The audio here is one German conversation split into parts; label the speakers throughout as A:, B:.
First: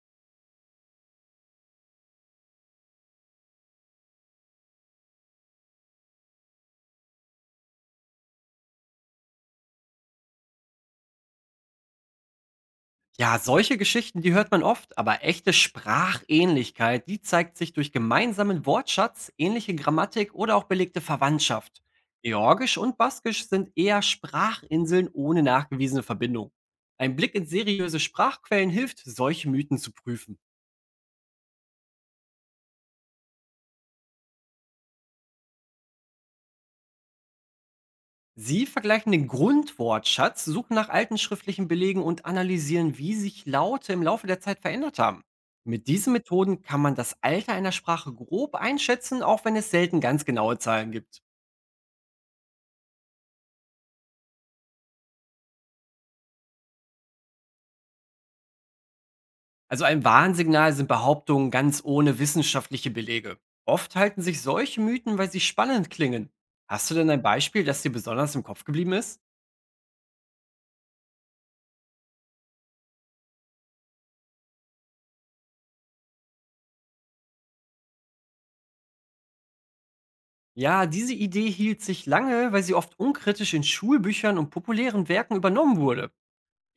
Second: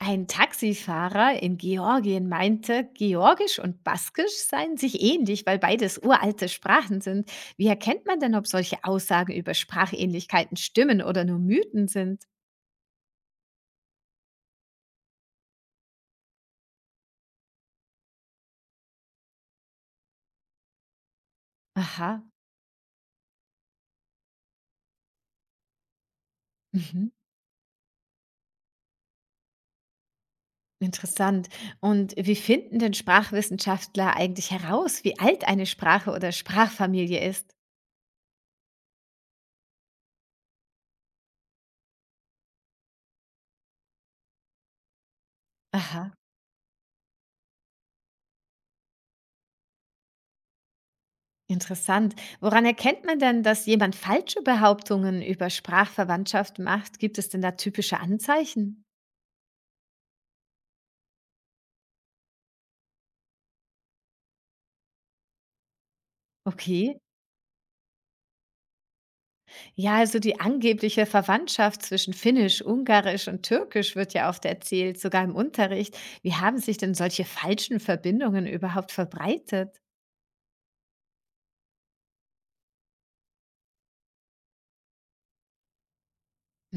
A: Ein Taxifahrer in Georgien meinte, Georgisch und Baskisch seien sich ähnlich, weil beides uralte Sprachen sind. Wie erkennt man denn, ob solche Aussagen über Sprachähnlichkeiten stimmen oder nur Mythen sind?
B: Ja, solche Geschichten, die hört man oft, aber echte Sprachähnlichkeit, die zeigt sich durch gemeinsamen Wortschatz, ähnliche Grammatik oder auch belegte Verwandtschaft.
A: Aha,
B: Georgisch und Baskisch sind eher Sprachinseln ohne nachgewiesene Verbindung.
A: mhm,
B: Ein Blick in seriöse Sprachquellen hilft, solche Mythen zu prüfen.
A: interessant. Und wie finden denn Sprachwissenschaftler eigentlich heraus, wie alt eine Sprache oder Sprachfamilie ist?
B: Sie vergleichen den Grundwortschatz, suchen nach alten schriftlichen Belegen und analysieren, wie sich Laute im Laufe der Zeit verändert haben. Mit
A: Aha,
B: diesen Methoden kann man das Alter einer Sprache grob einschätzen, auch wenn es selten ganz genaue Zahlen gibt.
A: interessant. Woran erkennt man denn, dass jemand falsche Behauptungen über Sprachverwandtschaft macht? Gibt es denn da typische Anzeichen?
B: Also ein Warnsignal sind Behauptungen ganz ohne wissenschaftliche Belege. Oft halten sich solche Mythen, weil sie spannend klingen. Hast du
A: Okay.
B: denn ein Beispiel, das dir besonders im Kopf geblieben ist?
A: Ja, also die angebliche Verwandtschaft zwischen Finnisch, Ungarisch und Türkisch wird ja oft erzählt, sogar im Unterricht. Wie haben sich denn solche falschen Verbindungen überhaupt verbreitet?
B: Ja, diese Idee hielt sich lange, weil sie oft unkritisch in Schulbüchern und populären Werken übernommen wurde.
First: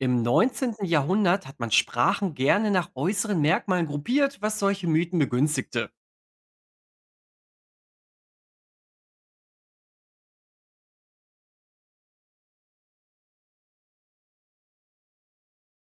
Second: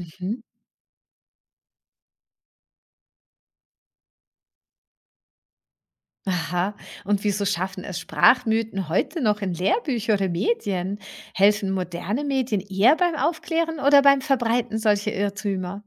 B: Im 19. Jahrhundert hat man Sprachen gerne nach äußeren Merkmalen gruppiert, was solche Mythen begünstigte.
A: Aha. Und wieso schaffen es Sprachmythen heute noch in Lehrbücher oder Medien? Helfen moderne Medien eher beim Aufklären oder beim Verbreiten solcher Irrtümer?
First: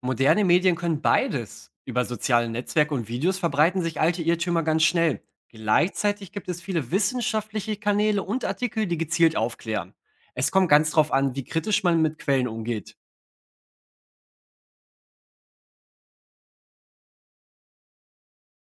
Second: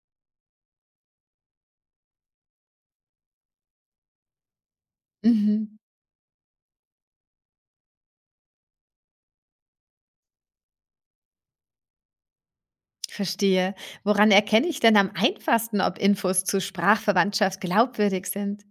B: Moderne Medien können beides. Über soziale Netzwerke und Videos verbreiten sich alte Irrtümer ganz schnell.
A: Mhm.
B: Gleichzeitig gibt es viele wissenschaftliche Kanäle und Artikel, die gezielt aufklären. Es kommt ganz drauf an, wie kritisch man mit Quellen umgeht.
A: Verstehe. Woran erkenne ich denn am einfachsten, ob Infos zu Sprachverwandtschaft glaubwürdig sind?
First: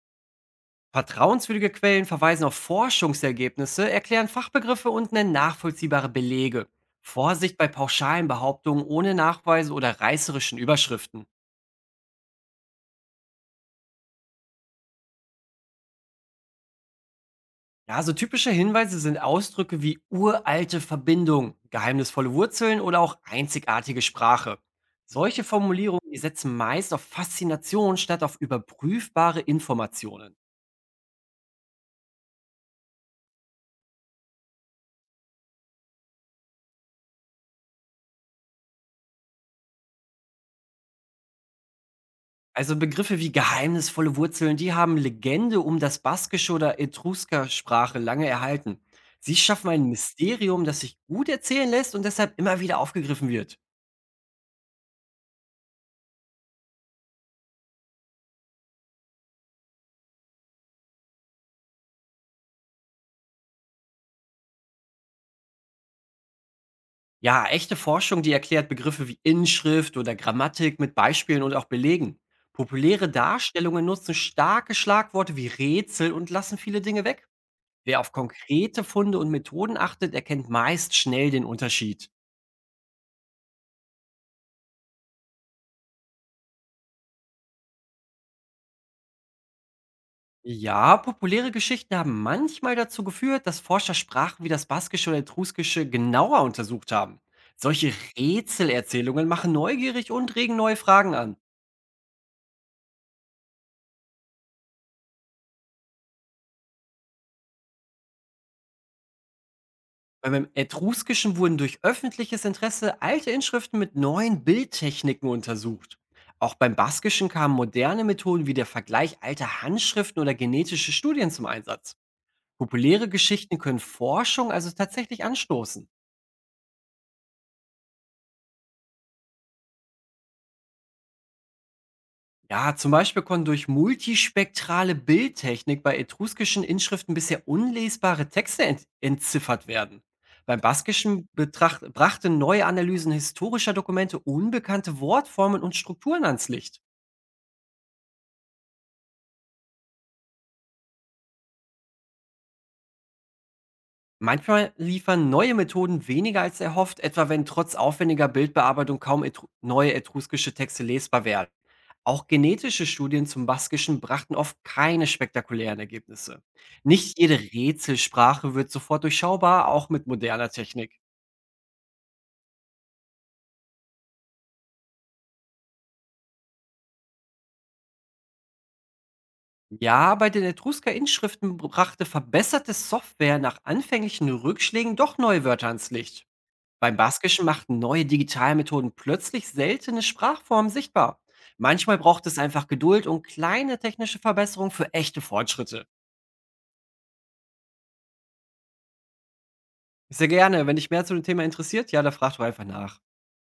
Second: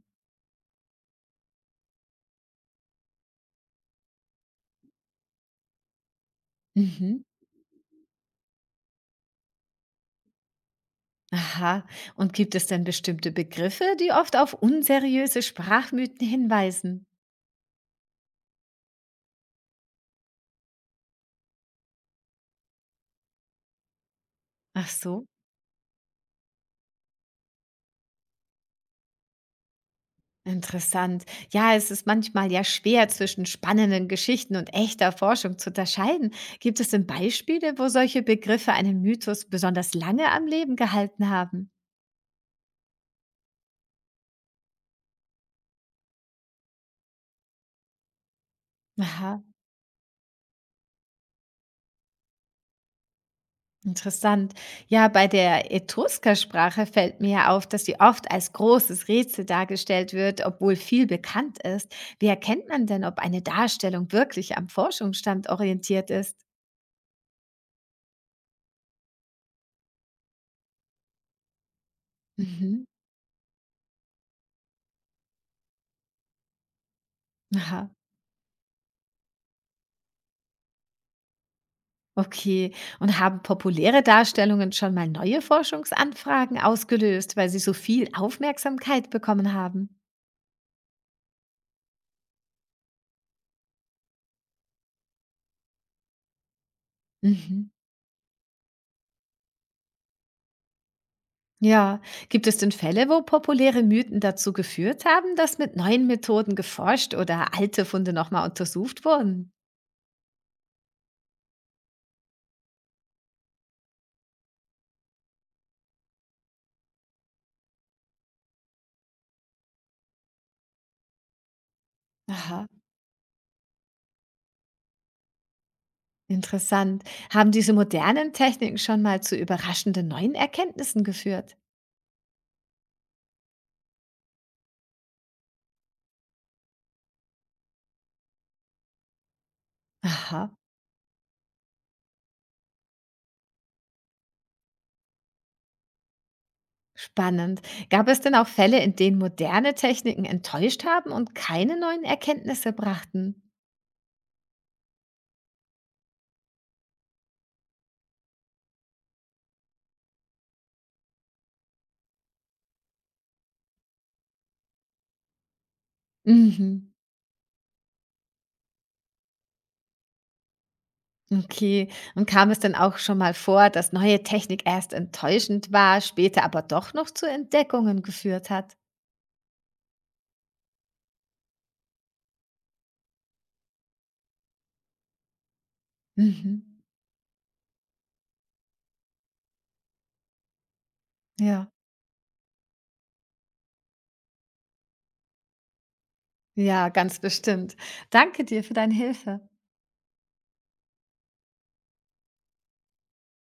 B: Vertrauenswürdige Quellen verweisen auf Forschungsergebnisse, erklären Fachbegriffe und nennen nachvollziehbare Belege.
A: Mhm.
B: Vorsicht bei pauschalen Behauptungen ohne Nachweise oder reißerischen Überschriften.
A: Aha. Und gibt es denn bestimmte Begriffe, die oft auf unseriöse Sprachmythen hinweisen?
B: Ja, so typische Hinweise sind Ausdrücke wie uralte Verbindung, geheimnisvolle Wurzeln oder auch einzigartige Sprache.
A: Ach so,
B: Solche Formulierungen, die setzen meist auf Faszination statt auf überprüfbare Informationen.
A: interessant. Ja, es ist manchmal ja schwer, zwischen spannenden Geschichten und echter Forschung zu unterscheiden. Gibt es denn Beispiele, wo solche Begriffe einen Mythos besonders lange am Leben gehalten haben?
B: Also Begriffe wie geheimnisvolle Wurzeln, die haben Legende um das baskische oder Etrusker-Sprache lange erhalten. Sie
A: Aha.
B: schaffen ein Mysterium, das sich gut erzählen lässt und deshalb immer wieder aufgegriffen wird.
A: Interessant. Ja, bei der Etrusker-Sprache fällt mir auf, dass sie oft als großes Rätsel dargestellt wird, obwohl viel bekannt ist. Wie erkennt man denn, ob eine Darstellung wirklich am Forschungsstand orientiert ist?
B: Ja, echte Forschung, die erklärt Begriffe wie Inschrift oder Grammatik mit Beispielen und auch Belegen.
A: Mhm.
B: Populäre Darstellungen nutzen starke Schlagworte wie Rätsel und lassen viele Dinge weg.
A: Aha.
B: Wer auf konkrete Funde und Methoden achtet, erkennt meist schnell den Unterschied.
A: Okay. Und haben populäre Darstellungen schon mal neue Forschungsanfragen ausgelöst, weil sie so viel Aufmerksamkeit bekommen haben?
B: Ja, populäre Geschichten haben manchmal dazu geführt, dass Forscher Sprachen wie das Baskische oder Etruskische genauer untersucht haben.
A: Mhm.
B: Solche Rätselerzählungen machen neugierig und regen neue Fragen an.
A: Ja, gibt es denn Fälle, wo populäre Mythen dazu geführt haben, dass mit neuen Methoden geforscht oder alte Funde nochmal untersucht wurden?
B: Beim Etruskischen wurden durch öffentliches Interesse alte Inschriften mit neuen Bildtechniken untersucht. Auch beim Baskischen kamen moderne Methoden wie der Vergleich alter Handschriften oder genetische Studien zum Einsatz.
A: Aha,
B: Populäre Geschichten können Forschung also tatsächlich anstoßen.
A: interessant. Haben diese modernen Techniken schon mal zu überraschenden neuen Erkenntnissen geführt?
B: Ja, zum Beispiel konnten durch multispektrale Bildtechnik bei etruskischen Inschriften bisher unlesbare Texte entziffert werden.
A: Aha,
B: Beim Baskischen betracht, brachte neue Analysen historischer Dokumente unbekannte Wortformen und Strukturen ans Licht.
A: spannend. Gab es denn auch Fälle, in denen moderne Techniken enttäuscht haben und keine neuen Erkenntnisse brachten?
B: Manchmal liefern neue Methoden weniger als erhofft, etwa wenn trotz aufwendiger Bildbearbeitung kaum etru neue etruskische Texte lesbar werden. Auch genetische Studien zum Baskischen brachten oft keine spektakulären Ergebnisse.
A: Mhm.
B: Nicht jede Rätselsprache wird sofort durchschaubar, auch mit moderner Technik.
A: Okay. Und kam es dann auch schon mal vor, dass neue Technik erst enttäuschend war, später aber doch noch zu Entdeckungen geführt hat?
B: Ja, bei den Etrusker-Inschriften brachte verbesserte Software nach anfänglichen Rückschlägen doch neue Wörter ans Licht.
A: Mhm.
B: Beim Baskischen machten neue Digitalmethoden plötzlich seltene Sprachformen sichtbar.
A: Ja,
B: Manchmal braucht es einfach Geduld und kleine technische Verbesserungen für echte Fortschritte.
A: ja, ganz bestimmt. Danke dir für deine Hilfe.
B: Sehr gerne, wenn dich mehr zu dem Thema interessiert, ja, da frag doch einfach nach.